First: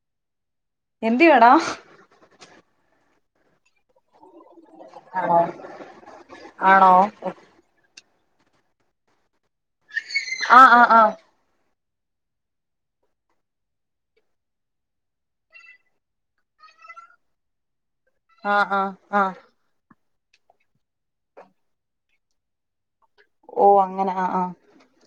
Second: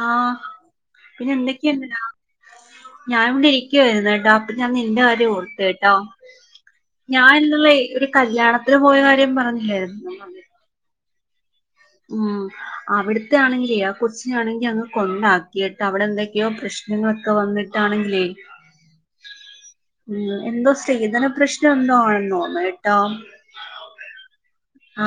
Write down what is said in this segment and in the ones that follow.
ആഹ് പിന്നെ എന്തിയെടാ എന്തൊക്കെയുണ്ടെടാ? ഞാൻ ഇവിടെ ഇരിക്കുവായിരുന്ന് കേട്ടോ. ഇപ്പം ഞാൻ നിന്റെ കാര്യം ആണോ ഓർത്ത് കേട്ടോ, ആണോ ഞാൻ ഇന്നലെയെ ഒരു കല്യാണത്തിന് പോയ കാര്യം പറഞ്ഞില്ലായിരുന്നോ? ആഹ് ആഹ് ആഹ്. ഉം അവിടത്തെ ആണെങ്കിലെ ആ കൊച്ചിനാണെങ്കിൽ അങ്ങ് കൊണ്ടാക്കിയിട്ട് അവിടെ എന്തൊക്കെയോ പ്രശ്നങ്ങളൊക്കെ വന്നിട് ആഹ് ആഹ് ആഹ്. ഉം എന്തോ സ്ത്രീധന പ്രശ്നം എന്തോ ആണെന്ന് തോന്നുന്നു എ ഓ അങ്ങനെ ആഹ് ആഹ്.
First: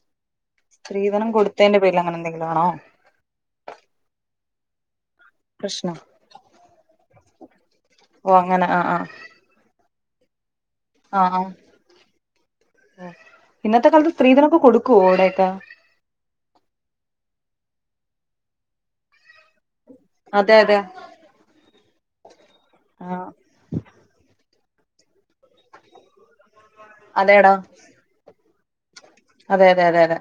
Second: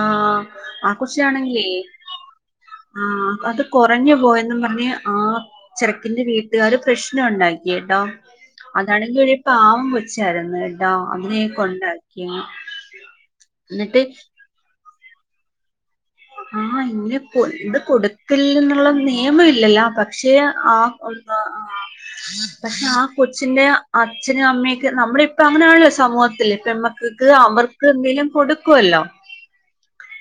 ആഹ് ആ സ്ത്രീധനം കൊച്ചിനാണെങ്കിലേ കൊടുത്തതിന്റെ പേരില് അങ്ങനെ എന്തെങ്കിലും ആണോ? ആഹ്. അത് കൊറഞ്ഞു പോയെന്നും പറഞ്ഞ് ആ പ്രശ്നം ചെറുക്കൻ്റെ വീട്ടുകാരും പ്രശ്നം ഉണ്ടായി. കേട്ടോ ഓ അങ്ങനെ ആഹ് ആഹ് അതാണെങ്കിൽ ഒരു പാവം കൊച്ച് ച്ചായിരുന്ന് കെ ആഹ് ആഹ് ഇന്നത്തെ എന്നിട്ട് കാലത്ത് സ്ത്രീധനൊക്കെ കൊടുക്കുവോ അവിടെ? [unintelligible] ആഹ് ഇങ്ങനെ കൊട് ഇത് കൊടുക്കല്ല് എന്നുള്ള നിയമ ഇല്ലല്ല പക്ഷെ അതെ ആ അതെ പക്ഷെ ആ ആഹ് കൊച്ചിന്റെ അച്ഛനും അമ്മയും ഒക് ക്കെ നമ്മുടെ ഇപ്പ അങ്ങനെയണല്ലോ സമൂഹത്തില്. പെൺമക്കക്ക് അവർക്ക് എന്തേലും കൊടുക് ക്കുവല്ലോ. അതെയതെയതെ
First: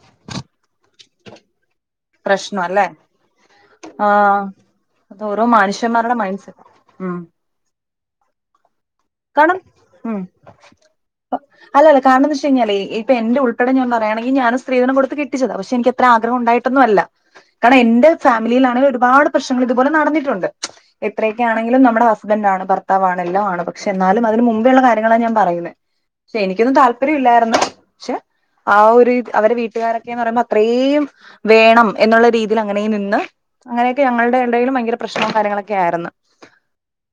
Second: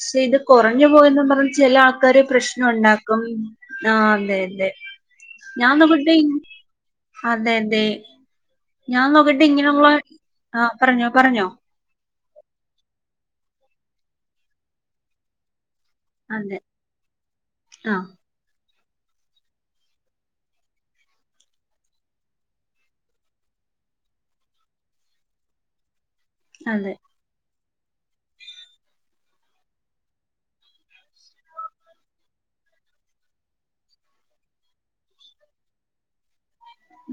ക്ഷേ ഇത് കുറഞ്ഞു പോയന്ന് പറഞ്ഞ് ചില ആൾക്കാര് പ്രശ്ന പ്രശ്നം അല്ലേ ഉണ്ടാക്കും ആ ആഹ് അതെതെ അത് ഓരോ ഞാൻ മനുഷ്യന്മാരുടെ മുമ്പിട്ടു മൈൻഡ് സെറ്റ് ഉം അതെതെ ആ പറഞ്ഞോ പറഞ്ഞോ അല്ലല്ല കാരണോന്നു വെച്ച് കഴിഞ്ഞാലേ ഇപ്പൊ എന്റെ ഉൾപ്പെടെ ഞാൻ പറ വേണോങ്കി ഞാനും സ്ത്രീധനം കൊടുത്തു കെട്ടിച്ചതാ പക്ഷേ എനിക്കത് ആഗ്രഹം അതെ ഉണ്ടായിട്ടൊന്നുമല്ല കാരണം ആ എന്റെ ഫാമിലിയിലാണെ ഒരു ഒരുപാട് പ്രശ്നങ്ങൾ ഇതുപോലെ നടന്നിട്ടുണ്ട് എത്രയക്കെ ആണെങ്കിലും നമ്മുടെ ഹസ്ബന്റ് ആണ് ഭർത്താവാണ് എല്ലാം ആണ് പ പക്ഷേ എന്നാലും അതിന് മുമ്പേയുള്ള കാര്യങ്ങളാണ് ഞാൻ പറയുന്നത് പക്ഷെ എനിക്കൊന്നും അതെ താല്പര്യമില്ലാ യിരുന്നു പക്ഷേ ആ ഒരു അവരെ വീട്ടുകാരൊക്കെയന്ന് പറയുമ്പോ അത്രേം വേണം എന്നുള്ള രീതിയിൽ അങ്ങനെ നിന്ന് അങ്ങനെയൊക്കെ ഞങ്ങളുടെ ഇടയിലും ഭയങ്കര പ്രശ്നവും കാര്യങ്ങളൊക്കെ ആയിരുന്നു.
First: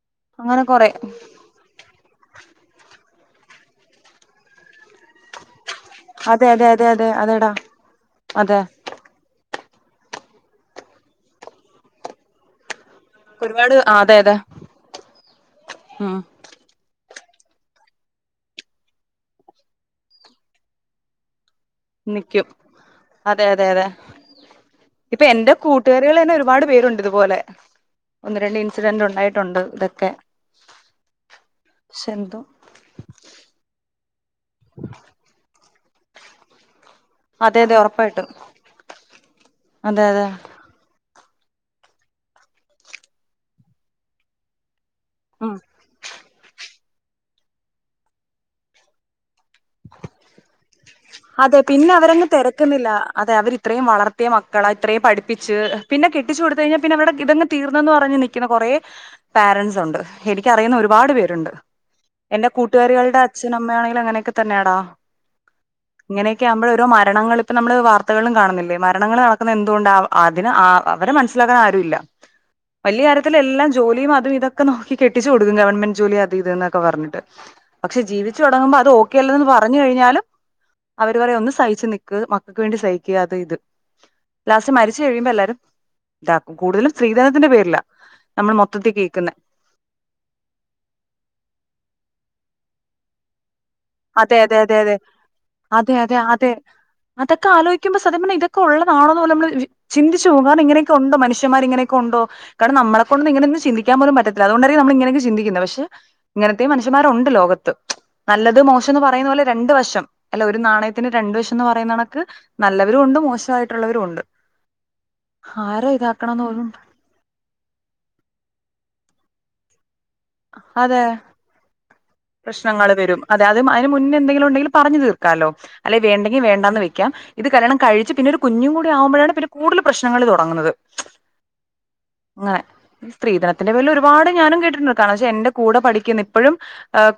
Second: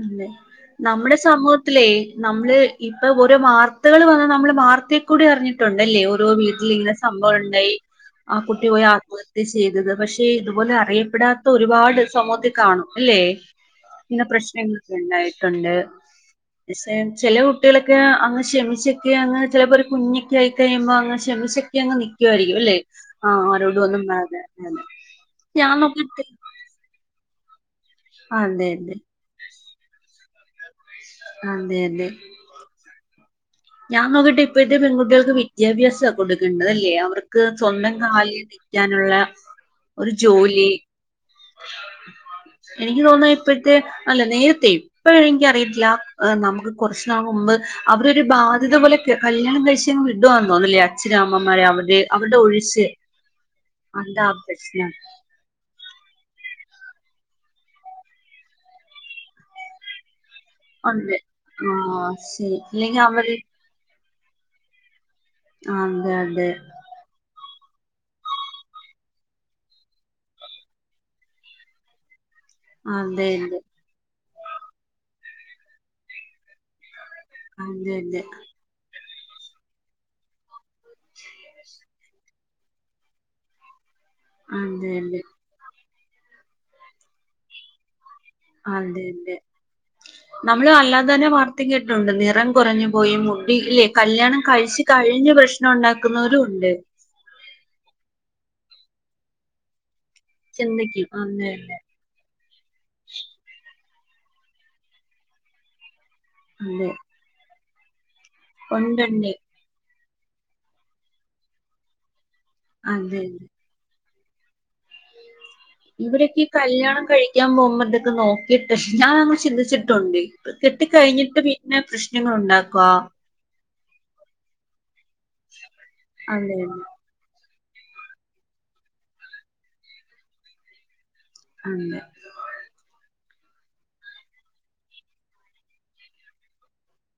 അല്ലെ അങ്ങനെ കൊറെ നമ്മുടെ സമൂഹത് ത്ലേ നമ്മള് ഇ [unintelligible] ഓരോ വർത്തകൾ വന്നാ നമ്മള് വാർത്ത കൂടി അറിഞ്ഞിട്ടുണ്ടല്ലേ ഓരോ അതെ അതെ വീട്ടിൽ അതെ ഇങ്ങനെ അതെ സംഭവം അതെടാ ഉണ്ടായി ആ അതെ കുട്ടി പോയി ആത്മഹത്യ ചെയ്തത് പക്ഷേ പക്ഷേ ഇതുപോലെ അറിയപ്പെടാത്ത ഒരുപാട് സമൂഹത്തിൽ കാണും. അല്ലേ ഒരുപാട് അതെ അതെ [unintelligible] ഉണ്ടായിട്ടുണ്ട് ഉം പക്ഷേ ചില കുട്ടികളൊക്കെ അങ്ങ് ക്ഷമിച്ചൊക്കെയങ്ങ് ചിലപ്പോൾ ഒരു കുഞ്ഞൊക്കെ ആയി കഴിയുമ്പോൾ അങ്ങ് ക്ഷമിച്ച് നിക്കും അതെയതെയതെ ഒന്നും പറയാതെ ഇപ്പൊ എന്റെ ഞാൻ കൂട്ടുകാരികൾ നോക്കിട്ട് തന്നെ ഒരുപാട് പേരുണ്ട് ഇതുപോലെ ഒന്ന് രണ്ട് അതെ അതെ ഇൻസിഡന്റ് ഉണ്ടായിട്ടുണ്ട് ഇതൊക്കെ അതെയതെ പക്ഷെ എന്തോ ഞാൻ നോക്കിട്ട് ഇപ്പഴത്തെ പെൺകുട്ടികൾക്ക് വിദ്യാഭ്യാസം താ കൊടുക്കണ്ടത് അല്ലിയോ ലെ അവർക്ക് അതെ അതെ സ്വന്തം ഉറപ്പായിട്ടും കാലിൽ നിൽക്കാനുള്ള അതെ ഒരു അതെ ജോലി എനിക്ക് തോന്നാ ഇപ്പോഴത്തെ അല്ല നേരത്തേയും ഇപ്പോഴ് എനിക്ക് ഉം അറിയില്ല നമുക്ക് കുറച്ച്നാൾ മുമ്പ് അവരൊരു ബാധ്യത പോലെ ഒക്കെ കല്യാണം കഴിച്ചങ്ങ് വിടുവാന്നോ അല്ലെ അതെ അച്ഛനമ്മമാര് പിന്നെ അവടെ അവരങ്ങ് അവരുടെ ഒഴിച്ച് തിരക്കുന്നില്ല അതെ അവര് ഇത്രയും വളർത്തിയ അതാ മക്കളാ പ്രശ്നം ഇത്രയും പഠിപ്പിച്ച് പിന്നെ കെട്ടിച്ചു കൊടുത്ത് കഴിഞ്ഞാൽ പിന്നെ അവരുടെ ഇതങ്ങ് തീർന്നന്ന് പറഞ്ഞ് നിക്കുന്ന കുറേ പാരൻറ്സ് ഉണ്ട്. എനിക്കറിയുന്ന ഒരുപാട് ഉണ്ട് പേരുണ്ട് ആഹ് എന്റെ ശരി ഇല്ലെങ്കിൽ കൂട്ടുകാരികളുടെ അവര് അച്ഛനും അമ്മ ആണെങ്കിലും അങ്ങനെ തന്നേടാ അതെ ഇങ്ങനെയൊക്കെ ആകുമ്പോൾ ഓരോ മരണങ്ങള് ഇപ്പ നമ്മള് വാർത്തകളില് കാണുന്നില്ലേ മരണങ്ങൾ നടക്കുന്ന എന്തുകൊണ്ടാ അതിന് അവരെ മനസ്സിലാക്കാൻ ആരുല്ല വലിയ അതെ അതെ കാര്യത്തില് എല്ലാം ജോലിയും അതും ഇതൊക്കെ നോക്കി കെട്ടി ട്ടിച്ച് കൊടുക്കും ഗവൺെന്റ് ജോലി അത് ഇത് എന്നൊക്കെ പറഞ്ഞട്ട് അതെ പക്ഷേ അതെ അതെ ജീവിച്ചു തുടങ്ങുമ്പോ അത് ഓ ഒക്കെല്ലന്ന് പറഞ്ഞു കഴിഞ്ഞാലും അവര് പറിയാ ഒന്ന് സഹിച്ച് നി ക്ക് മക്കക്ക് വേണ്ടി സഹിക്കാതെ അത് ഇത് ലാസ്റ്റ് മരിച്ച് അതെ കഴിയുമ്പോ എല്ലാരും ത കൂടുതലും സ്ത്രീധനത്തിന്റെ പേരിലാ നമ്മൾ മൊത്തത്തിൽ അതെ കേൾക്കുന്നെ ലെ നമ്മള് അല്ലാതെ തന്നെ വാർത്ത കേട്ടിട്ടുണ്ട് നിറം കുറഞ്ഞു പോയി ഇല്ലേ അതെ കല്യാണം അതെ അതെ കഴിച്ച് അതെ കഴിഞ്ഞ് പ്രശ്നം അതെ അതെ ഉണ്ടാക്കുന്നവരും അതെ ഉണ്ട് അതൊക്കെ ആലോയ്ക്കുമ്പോ സത്യം പർഞ്ഞ ഇതൊ ക്കൊ ഉള്ളതാണോന്ന് പോലെ നമ്മള് ചിന്തിച്ച് പോകും കാരണം ചിന്തിക്കും ഇങ്ങനെക്കൊണ്ടോന അതെ മനുഷ്യൻമാര് ഇങ്ങനെക്കൊണ്ടോ കാരണം നമ്മളെ കൊണ്ട് ഇങ്ങനെന്നും ചന്തി ൻ പോലും പറ്റത്തില്ല അതുകൊണ്ടയിരിക്കും നമ്മളി ങ്ങനൊക്കെ ചിന്തിക്കുന്നേ പക്ഷെ ഇങ്ങനത്തെയും അതെ മനുഷ്യൻമാരുണ്ട് ലോകത്ത് നല്ല ച്ച്ന്ന് ഉണ്ടുണ്ട് പറയുന്നത് പോലെ രണ്ട് വഷം അല്ല ഒരു നാണയത്തിന് രണ്ടു വശന്ന് പറയുന്ന കണക്ക് നല്ലവരുണ്ട് അതെ മോശമായിട്ടുള്ളവരുണ്ട് ഇവരൊക്കെ ഈ പോലും കല്യാണം കഴിക്കാൻ പോകുമ്പോ ഇതൊക്കെ നോക്കിട്ടെഷ് ഞാനന്നും ചിന്തിച്ചി ട്ടുണ്ട് കെട്ടി അതെ കഴിഞ്ഞിട്ട് വീട്ടിനകത്ത് ഇ പ്രശ്നങ്ങൾ വരും അതെ അത് [unintelligible] ഇതിന് മുന്നെ എന്തെങ്കിലുണ്ടങ്കിൽ പറഞ്ഞ് തീർ ക്കാലോ അല്ലെ വേണ്ടെങ്കി അതെ വേണ്ടാന്ന് വെക്കാം ഇത് കല്ല്യാണം കഴിച്ച് പിന്നെ ഒരു കുഞ്ഞും കൂടി ആവുമ്പോഴാണ് പിന്നെ കൂടുതൽ പ്രശ്നങ്ങൾ തൊടങ്ങുന്നത് ഉം [inaudible] സ്ത്രീധനത്തിന്റെപേരിൽ ഒരുപാട് ഞാനും കേട്ടിട്ടുണ്ട് കാരണം ക്ഷേ എന്റെ കൂടെ പഠിക്കുന്ന ഇപ്പഴും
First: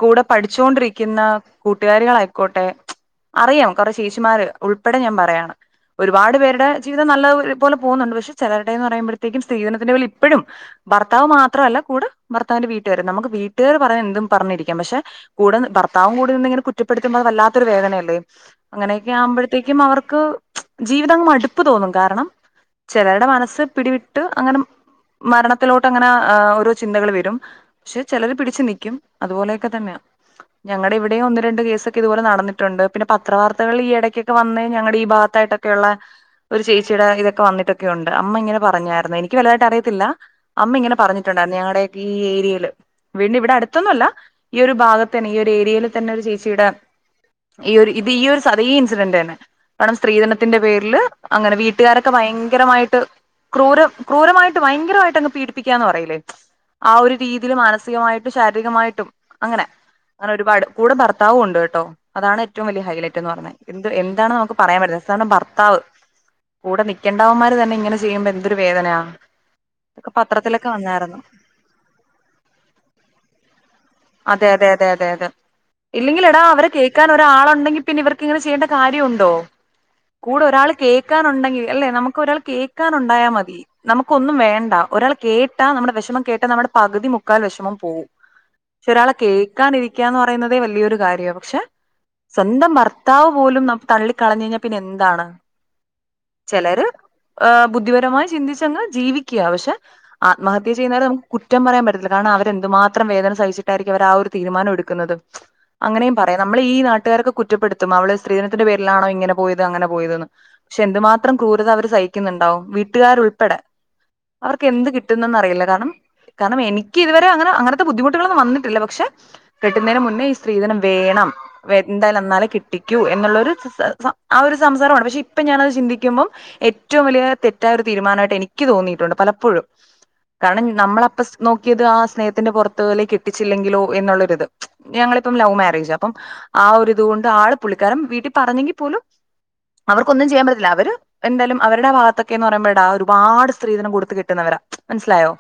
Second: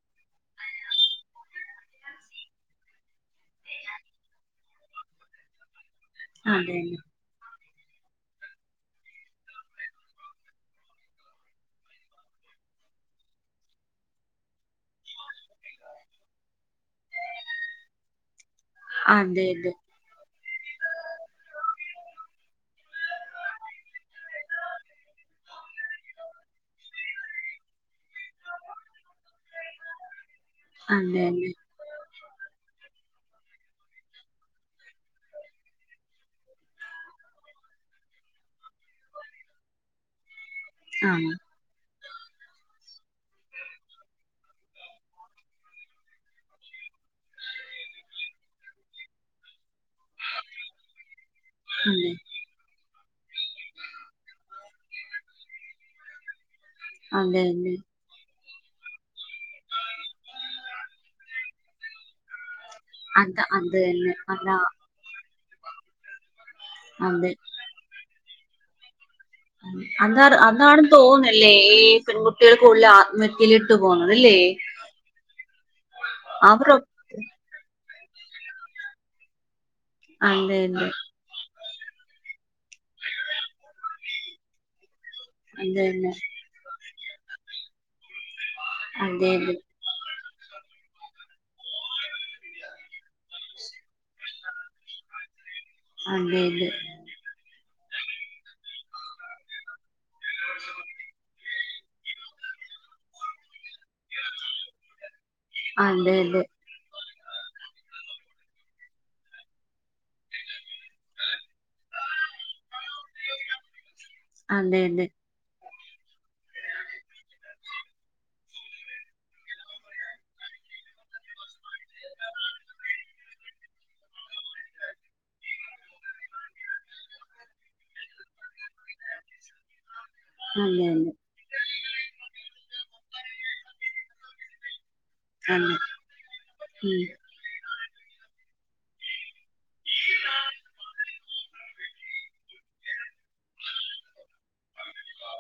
കൂടെ പഠിച്ചോണ്ടിരിക്കുന്ന കൂട്ടുകാരികളായിക്കോട്ടെ അറിയാം കൊറെ ചേച്ചിമാര് ഉൾപ്പെടെ ഞാൻ പറയാണ് ഒരുപാട് പേരുടെ അതെ ജീവിതം നല്ല [unintelligible] പോലെ പോകുന്നുണ്ട് പക്ഷെ ചെലേരുടെയന്ന് പറയുമ്പോഴത്തേക്കും സ്ത്രീധനത്തിന്റെ പേരിലിപ്പഴും ഭർത്താവ് മാത്രല്ല കൂടെ ഭർത്താവിന്റെ വീട്ടുകാരും നമുക്ക് വീട്ടുകാര് പറയന്തും പറഞ്ഞിരിക്കാം പക്ഷെ കൂടെ ഭർത്താവും കൂടെ നിന്ന ഇങ്ങനെ കുറ്റപ്പെടുമ്പോ അത് വല്ലാത്തൊരു വേദനയല്ലേ അങ്ങനെയെക്കെ അതെ ആകുമ്പഴത്തേക്കും അവർക്ക് ജീവിതം മട്പ്പ് തോന്നും കാരണം ചെലരുടെ മനസ്സ് പിടിവിട്ട് അങ്ങനെ മരണത്തിലോട്ട് അങ്ങനെ അ് ഓരോ ചിന്തകൾ വരും പക്ഷെ ചെലര് പിടിച്ച് നിക്കും അതുപോലെയെക്കെ തന്നെയാ ഞങ്ങളുടെ ഇവിടെയും അതെ ഒന്ന് രണ്ട് കേസൊക്കെ ഇതുപോലെ നടന്നിട്ടുണ്ട് പിന്നെ പത്ര വാർത്തകളിൽ ഈ എടക്ക്യൊക്കെ വന്ന ഞങ്ങടെ ഈ ഭാഗത്തായിട്ടൊക്കെയുള്ള ഒരു ചേച്ചിടെ ഇതൊക്കെ വന്നിട്ടൊക്കെ ഉണ്ട് അമ്മ ഇങ്ങനെ പറഞ്ഞായിരുന്നു എനിക്ക് വലുതായിട്ടറിയത്തില്ല അമ്മ ഇങ്ങനെ അതെ പറഞ്ഞിട്ടുണ്ടായിരുന്നു ഞങ്ങടെ ഈ ഏരിയയിൽ വീണ്ടും ഇവിടെ അടുത്ത് ടെതന്നുല്ല ഈ ഒരു ഭാഗത്ത് തന്നെ ഈ ഒരു ഏരിയയിൽ തന്നെ ഒരു ചേച്ചിയുടെ ഈ ഒരു ഇത് ഈ ഒരു സതീ ഇൻസിഡന്റ് തന്നെ കാരണം സ്ത്രീധനത്തിന്റെ പേരില് അങ്ങനെ അതെ വീട്ടുകാരൊക്കെ ഭയങ്കരമായിട്ട് ക്രൂര ക്രൂരമായിട്ട് ഭയങ്കരമായിട്ട് അങ്ങ് പീഡിപ്പിക്കാന്ന് പറയിലേ ആ ഒരു അതെ അതെ രീതിൽ മാനസികമായിട്ട് ശ ശാരീരികമായിട്ടും അങ്ങനെ അങ്ങനെ ഒരുപാട് കൂടെ ഭർത്താവും ഉണ്ട് കേട്ടോ അതാണ് ഏറ്റവും വലിയ ഹൈലൈറ്റ് എന്ന് അതെ അതെ അത അത് പറയുന്നെ തന്നെ എന്താണ് നമുക്ക് അതാ പറയാൻ പറ്റുന്നത് കാരണം ഭർത്താവ് താവ് കൂടെ അതെ നിക്കക്കണ്ടാവന്മാര് തന്നെങ്ങനെ ചെയ്യുമ്പഴ് തൊരു വേദനയാ ഇതൊക്കെ ന്താ പത്രത്തിലൊക്കെ അന്താണ വന്നായിരുന്നു തോന്നുന്നില്ലേ ഈ പെൺകുട്ടികൾ കൂടുതൽ ആത്മ ഇല്ലട്ട് അതെ അതെ അതെ അതെ അതെ ഇല്ലെങ്കിൽ എടാ അവരെ അവരൊ കേൾക്കാൻ ഒരാളുണ്ടെങ്കിൽ പിന്നെ ഇവർക്ക്ങ്ങനെ ചെയ്യേണ്ട കാര്യമുണ്ടോ? കൂടെ അതെ ഒരാൾ കേൾക്കാനുണ്ടെങ്കിൽ അല്ലേ നമുക്ക് ഒരാൾ കേക്കാൻ ഉണ്ടായാ മതി നമുക്കൊന്നും വേണ്ട ഒരാൾ കേട്ടാ നമ്മുടെ അതെ വിഷമം കേട്ട നമ്മുടെ പകുതി മുക്കാലും മുക്കാൽ വിഷമം പോവും പക്ഷ ഒരാളെ അതെന്നെ കേൾക്കാൻ ഇരിക്കാന്ന് പറഞ്ഞ പറയുന്നതെ വലിയൊരു കാര്യമാണ് പക്ഷെ സ്വന്തം ഭർത്താവ് താവ് പോലും നമ്മളെ തള്ളി കളഞ്ഞ് കഴിഞ്ഞാ പിന്നെ എന്താണ് അതെതെ ചിലര് ബുദ്ധിപരമായി ചിന്തിച്ചങ്ങ് ജീവിക്കുക പക്ഷെ ആത്മഹത്യ ചെയ്യുന്നവരെ കുറ്റം പറയാൻ പറ്റത്തില്ല കാരണം അവരെന്ത് മാത്രം വേദന സഹിച്ച് ട്ടയിരിക്കും അവർ ആ ഒരു തീരുമാനം എടുക്കുന്നത് അതെതെ അങ്ങനെയും പറയാം അതെതെ നമ്മളെ ഈ നാട്ടുകാർക്കൊ കുറ്റപ്പെടുത്തും അവള് സ്ത്രീധിനത്തിന്റെ പേരിലാണോ ഇങ്ങനെ പോയത് അങ്ങനെ പോയതന്ന് പക്ഷെ എന്തുമാത്രം ക്രൂരത അവര് സഹിക്കുന്നുണ്ടാവും വീട്ടുകാരു ഉൾപ്പെടെ അവർക്ക് എന്ത് അതെതെ കിട്ടുന്നന്ന് അറിയില്ല കാരണം കാരണം എനിക്ക് ഇതുവരെ അങ്ങനെ അങ്ങനത്തെ ബുദ്ധിമുട്ടുകളൊന്ന് വന്നിട്ടില്ല ട്ടില്ല പക്ഷെ കിട്ടുന്നതിന് മുന്നേ ഈ സ്ത്രീധനം വേണം എന്തായാലും തന്നാലേ കിട്ടിക്കൂ എന്നുള്ളൊരു സംസാ ആ ഒരു സംസാരമാണ് പക്ഷെ ഇപ്പൊ ഞാനത് ചിന്തിക്കുമ്പം ഏറ്റവും വലിയ തെറ്റായ ഒരു തീരുമാനമായിട്ട് എനിക്ക് തോന്നിയിട്ടുണ്ട് പലപ്പോഴും കാരണം നമ്മള അതെതെ അപ്പ നോക്കിയത് ആ സ്നേഹ ത്തിന്റെ പുറത്തുകളെ കി പിടിച്ചില്ലെങ്കിലോ എന്നഒള്ളോരിത് ഞങ്ങളിപ്പം ലവ് അതെ മാരേജ് അപ്പം ആ ഒരിതുകൊണ്ട് ആള് പുള്ളി കാരണം വീട്ടിൽ പറഞ്ഞെങ്കി പോലും അവർക്കൊന്നും ചെയ്യാൻ പറ്റില്ല അവര് എന്തേലും അവരുടെ ഭാഗത്തൊക്കെ എന്ന് പറയുമ്പോടാ ഒരുപാട് സ്ത്രീധനം കൊടുത്ത് കെട്ടുന്നവരാ മനസ്സിലായോ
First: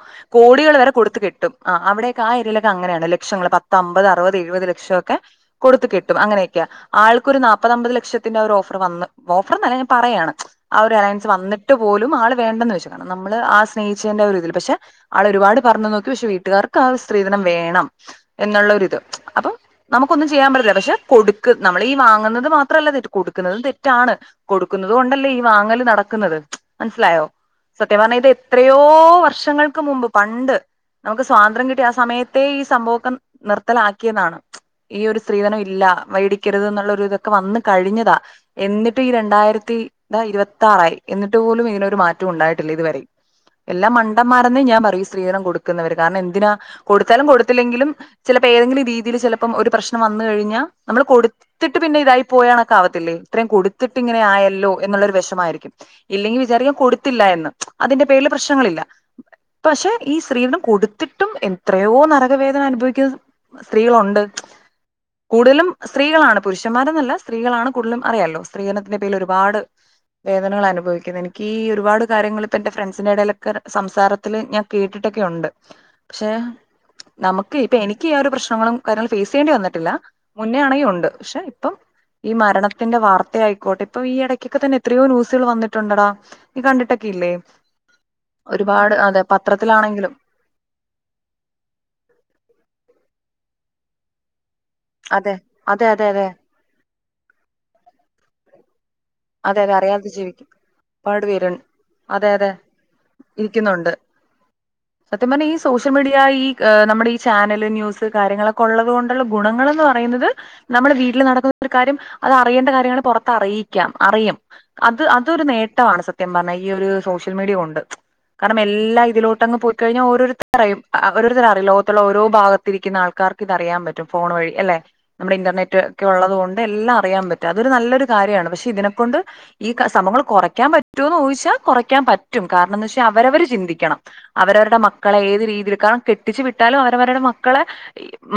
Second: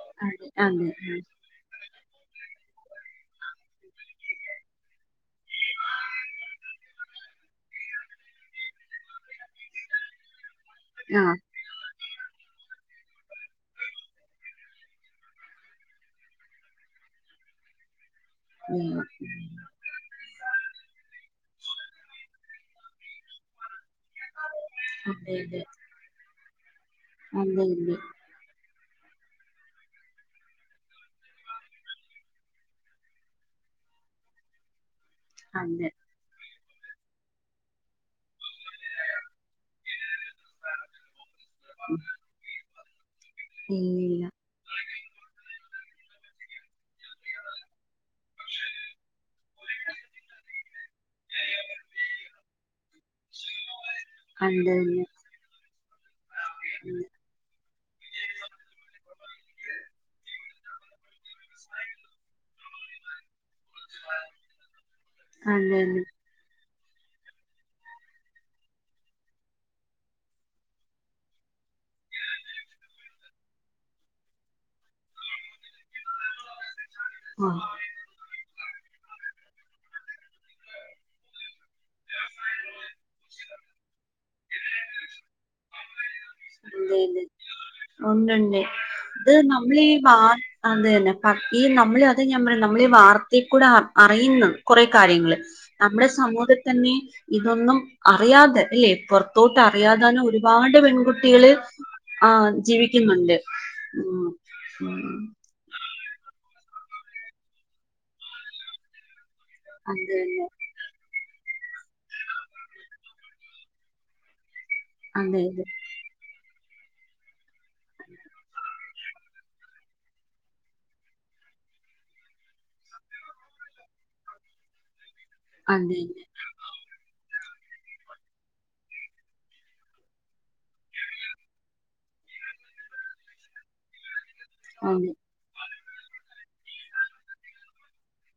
അതെ അതെ കോടികൾ അതെ വരെ കൊടുത്ത് കെട്ടും ആ അവിടെ [unintelligible] അങ്ങനെയാണ് ലക്ഷങ്ങള് പത്ത അമ്പത് അറുപത് എഴുപത് ലക്ഷൊക്കെ കൊടുത്ത് കിട്ടും അങ്ങനെക്കെയ ആൾക്കൊരു നാപ്പത്മ്പത് ലക്ഷത്തിന്റെ ഓഫർ വന്ന് ഓഫർനല്ല ഞാൻ പറയാണ് ആ ഒരു അലയൻസ് അതെ വന്നിട്ട് പോലും ആൾ വേണ്ടന്ന് വെച്ചു കാരണം നമ്മൾ ആ സ്നേഹിച്ചതിന്റെ ഒരു ഇതിൽ പക്ഷെ ആള് ഒരുപാട് പറഞ്ഞു നോക്കി പക്ഷെ വീട്ടുകാർക്ക് ആ സ്ത്രീ ധനം വേണം എന്നുള്ള ഉം ഒരിത് അപ്പൊ നമുക്കൊന്നും ചെയ്യാൻ പറ്റില്ല പക്ഷെ കൊടു ക്ക് നമ്മൾ ഈ വാങ്ങുന്നത് മാത്രമല്ലല്ലോ ഇത് കൊടുക്കുന്നതും തെ റ്റാണ് കൊടുക്കുന്നത് കൊണ്ടല്ലേ അതെ ഈ അതെ ആഹ് അതെതെ വാങ്ങല് നടക്കുന്നത് മനസ്സിലായോ അതെതെ അതെ അതെ അതെ സത്യം പറഞ്ഞ ഇത് എത്ര യോ വർഷങ്ങൾക്ക് മുമ്പ് പണ്ട് നമുക്ക് സ്വാതന്ത്ര്യം കിട്ടിയ ആ സമയത്തെ ഈ സംഭവമൊക്കെ നിർത്തലാക്കിയതാണ് ഈ ഒരു സ്ത്രീധനം ഇല്ല അതെ മേടി ക്കരുതെന്നുള്ള ഒരു ഇതൊക്കെ വന്ന് കഴിഞ്ഞതാ എന്നിട്ടും ഈ രണ്ടായിരത്തി ഇതാ ഇരുപത്താറായി എന്നിട്ട് പോലും ഇതിനൊരു മാറ്റം ഉണ്ടായി ട്ടില്ല ഇതുവരെയും എല്ലാ ഇല്ലില്ല മണ്ടന്മാരെന്നേ ഞാൻ പറയും ഈ സ്ത്രീധനം കൊടു ക്കുന്നവര് കാരണം എന്തിനാ കൊടുത്താലും കൊടുത്തില്ലെങ്കിലും ചിലപ്പോ ഏതെങ്കിലും രീതിയിൽ ചിലപ്പം ഒരു പ്രശ്നം വന്നു കഴിഞ്ഞാ നമ്മള് കൊടുത്തിട്ട് പിന്നെ ഇതായി പോയ കണക്ക് ആവത്തില്ലേ ഇത്രയും കൊടു ത്തിട്ട് ഇങ്ങനെ ആയല്ലോ അതെതെ എന്നുള്ളൊരു വിഷമായിരിക്കും ഇല്ലെങ്കിൽ വിചാരിക്കും കൊടുത്തില്ല എന്ന് അതിന്റെ പേരില് പ്രശ്നങ്ങളില്ല പക്ഷെ ഈ സ്ത്രീധനം കൊടുത്തിട്ടും എ എത്രയോ നരക വേദന അനുഭവിക്കുന്നത് സ്ത്രീകളുണ്ട് കൂടുതലും അതെതെ സ്ത്രീകളാണ് പുരുഷ പുക്ഷന്മാരന്നല്ല സ്ത്രീകളാണ് കൂടുതലും അറിയാാലോ സ്ത്രീകധനത്തിന്റെ പേര് ഒരുപാട് വേദനകൾ അനുഭവിക്കുന്നത് എനിക്ക് ഈ ഒരുപാട് കാര്യങ്ങൾ ഇപ്പൊ എന്റെ ഫ്രണ്ട്സിന്റെ ഇടയിലൊക്കെ സംസാരത്തില് ഞാൻ കേട്ടിട്ടൊക്കെുണ്ട് പക്ഷേ നമുക്ക് ആഹ് ഇപ്പൊ എനിക്ക് ഒരു പ്രശ്നങ്ങളും കാര്യങ്ങങ്ങള് ഫേസ് ചെയ്യേണ്ടി വന്നിട്ടില്ല മുന്നേ ആണെങ്കി ഉണ്ട് പക്ഷെ ഇപ്പം ഈ മരണത്തിന്റെ വാർത്ത ആയിക്കോട്ടെ ഇപ്പൊ ഈ ഇടയ്ക്കൊക്കെ തന്നെ എത്രയോ ന്യൂസുകൾ വന്നിട്ട് ട്ടുണ്ടടാ ഇല്ലല്ലെ ഒന്ന ഒരുപാട് അതെ ഉണ്ട്ണ്ട്ഇത് നമ്മളീ വ പത്രത്തിലാണെങ്കിലും അതു തന്നെ ഈ നമ്മള അതത് ഞാൻ പറയാ നമ്മളഈ വാർ ക്കൂടെ അറിയുന്നു കുറെ അതെ കാര്യങ്ങള് അതെ നമ്മുടെ അതെ അതെ സമൂഹത്തിൽ തന്നെ ഇതൊന്നും അറിയാതെ അല്ലേ പുറത്തോട്ട് അതെ അതെ അറിയാതെ അറിയാതാനും ജീവിക്കും ഒരുപാട് പെൺകുട്ട ഒരുപാട് അതെ അതെ വിളിക്കുന്നുണ്ട് ഉം ഉം സത്യം പറഞ്ഞാ ഈ സോഷ്യൽ മീഡിയാ ഈ നമ്മുടെ ഈ ചാനല് ന്യൂസ് കാര്യങ്ങളൊക്കെ ഉള്ളത് കൊണ്ട് ഗുണങ്ങൾന്ന് അതെ പറയുന്നത് നമ്മുടെ വീട്ടിൽ നടക്കുന്ന ഒരു കാര്യം അത് അറിയേണ്ട കാര്യങ്ങൾ പുറത്ത് അറിയി ക്കാം അറിയും അത് അതൊരു അതെ നേട്ടമാണ് സത്യം പറഞ്ഞാ ഈ ഒരു സോഷ്യൽ മീഡിയ കൊ കാരണം എല്ലാ ഇതിലോട്ടങ്ങ് പോയിക്കഴിഞ്ഞാൽ ഓരോരുത്തരറിയും ഓരോര്ത്തരറി ലോകത്തുള്ള ഓരോ ഭാഗത്തിരിക്കുന്ന ആൾക്കാർക്ക് ഇതറിയാൻ പറ്റും ഫോൺ വഴി അല്ലെ നമ്മുടെ ഇന്റർനെറ്റ് അതെ ഒക്ക ഉള്ളത കൊണ്ട് എല്ലാം അറിയാൻ പറ്റും അതൊരു നല്ലൊരു കാര്യമാണ് പക്ഷെ ഇതിനെക്കൊണ്ട് ഈ സംഭവങ്ങൾ കൊറയ്ക്കാൻ പറ്റോന്ന് ചോദിച്ചാൽ കൊറയ്ക്കാൻ പറ്റും കാരണം എന്ന് വെച്ചാൽ അവരവര് ചിന്തിക്കണം അവരവരുടെ അതെ അതെ മക്കളെ ഏത് രീതിയിൽ കാണം കെട്ടിച്ചു വിട്ടാലും അവരവരുടെ മക്കളെ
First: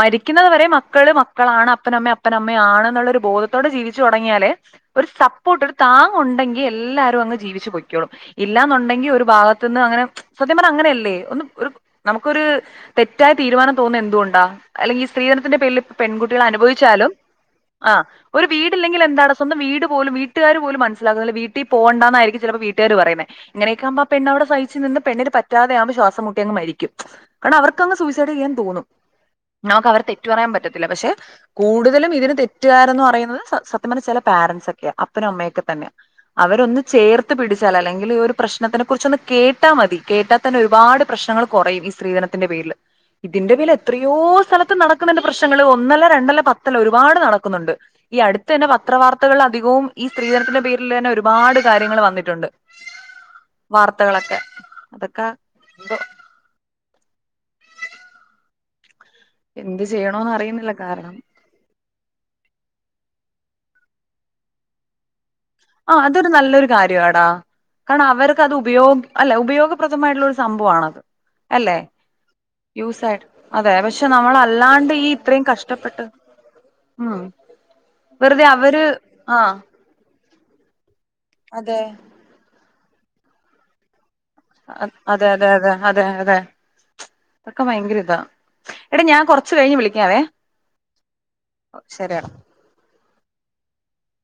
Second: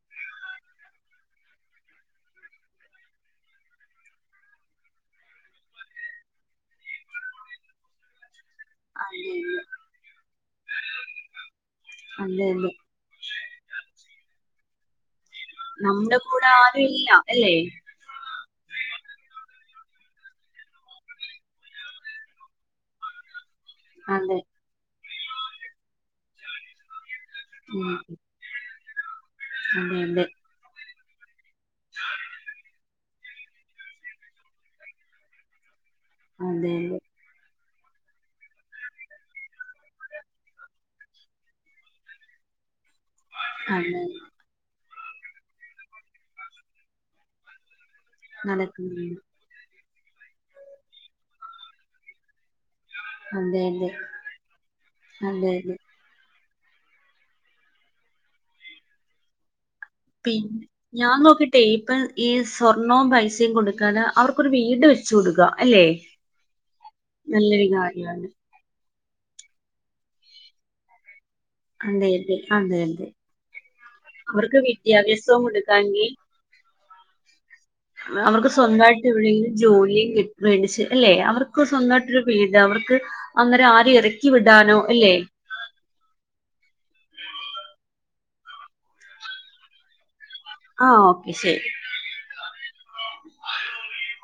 മരിക്കുന്നത് വരെ മക്കള് മക്കളാണ് അപ്പനമ്മ അപ്പനമ്മ ആണ് എന്നുള്ളൊരു ബോധത്തോടെ ജീവിച്ചു തുടങ്ങിയാലേ ഒരു സപ്പോർട്ട് ഒരു താങ്ങ് ഉണ്ടെങ്കി എല്ലാരും അങ്ങ് ജീവിച്ചു പൊയ്ക്കോളും ഇല്ലാന്നുണ്ടെങ്കിൽ ഒരു അതെ ഭാഗത്തു നിന്ന് അങ്ങനെ സത്യം പറഞ്ഞ അങ്ങനെയല്ലേ ഒന്ന് ഒരു നമുക്കൊരു അതെ അതെ തെറ്റായ തീരുമാനം തോന്നുന്ന എന്തുകൊണ്ടാ അല്ലെങ്കിൽ സ്ത്രീധനത്തിന്റെ പേരിൽ നമ്മുടെ പെൺകുട്ടികൾ കൂടെ ആരും ഇല്ല അനുഭവിച്ചാലും അല്ലേ ആ ഒരു വീട് ഇല്ലെങ്കിൽ എന്താണ് സ്വന്തം വീട് പോലും വീട്ടുകാര് പോലും മനസ്സിലാക്കുന്നില്ല വീട്ടിൽ പോണ്ടാന്നായിരിക്കും ചിലപ്പോ വീട്ടുകാര് പറയുന്നത് ഇങ്ങനെയൊക്കെയാമ്പം ആ അതെ പെണ്ണവിടെ സഹിച്ച് നിന്ന് പെണ്ണിന് പറ്റാതെ ആവുമ്പം ശ്വാസം മുട്ടിയങ്ങ് മരിക്കും ഉം കാരണംഅവർക്കങ് സൂയിസൈഡ് ചെയാൻ തോന്നും നമുക്ക് അവരെ അതെ അതെ തെറ്റു പറയാൻ പറ്റത്തില്ല പക്ഷെ കൂടുതലും ഇതിന് തെറ്റുകാരന്ന് പറയുന്ന സത്യം പറഞ്ഞ ചെല പാരൻസ അപ്പനും അമ്മയൊക്കെ തന്നെ അതെ അവരൊന്ന് അതെ ചേർത്ത് പിടി അല്ലെങ്കിൽ ഒരു പ്രശ്നത്തെ കുറിച്ചൊന്ന് കേട്ടാ മതി കേട്ടാൽ തന്നെ ഒരുപാട് പ്രശ്നങ്ങൾ കൊറയും ഈ സ്ത്രീധനത്തിന്റെ പേരില് ഇതിന്റെ പേരിൽ അതെ എത്രയോ സ്ഥലത്ത് നട ക്കുംനന്റെ പ്രശ്നങ്ങള് ഒന്നല്ല രണ്ടല്ല പത്തല്ല ഒരുപാട് നടക്കുന്നുണ്ട് ഈ അടുത്തെന്നെ പത്ര നടക്കുന്നുണ്ട് വാർത്തകള വും ഈ സ്ത്രീധനത്തിന്റെ പേരിൽന്നെ ഒരുപാട് കാര്യങ്ങൾ വന്നിട്ടുണ്ട് അതെ അതെ വാർത്തകളൊക്കെ അതൊക്കെ അതെ അതെ എന്തോ എന്ത് ചെയ്യണോന്ന് പിൻ അറിയുന്നില്ല കാരണം ഞാൻ നോക്കിട്ടെ ഇപ്പൊ യെസ് സ്വർണവും പൈസയും കൊടുക്കാതെ അവർക്കൊരു വീട് വെച്ച് കൊടുക്ക ആ അതൊരു നല്ലൊരു കാര്യാടാ കാരണം കാര്യമാണ് അവർക്കത് ഉപയോഗ് അല്ല ഉപയോഗപ്രദമായിട്ടുള്ളൊരു സംഭവാണത് അല്ലെ അതെ അതെ അതെ അതെ യൂസായിട് അതെ പക്ഷെ അവർക്ക് നമ്മളല്ലാണ്ട് ഈ വിദ്യാഭ്യാസവും ഇത്രയും കഷ്ടപ്പെട്ടത് കൊടുക്കാമെങ്കിൽ ആ [unintelligible] അവർക്ക് സ്വന്തായിട്ട് എവിടേങ്കിലും ആഹ് ജോലിം കിട്ട മേടിച്ച അല്ലെ അവർക്ക് അതെ സ്വന്തമായിട്ടൊരു പീജാവർക്ക് അങ്ങനെ ആരെയെറി ക്കി വിടാനോ അല്ലെ അതെ അതെ അതെ അതെ അതെ പ്പൊക്കെ ഭയങ്കര താ എടീ ഞാൻ കുറച്ച കഴിഞ്ഞ് വിളിക്കാവേ ആ ഓക്കെ ശരി ശരിയെടാ [inaudible] [unintelligible]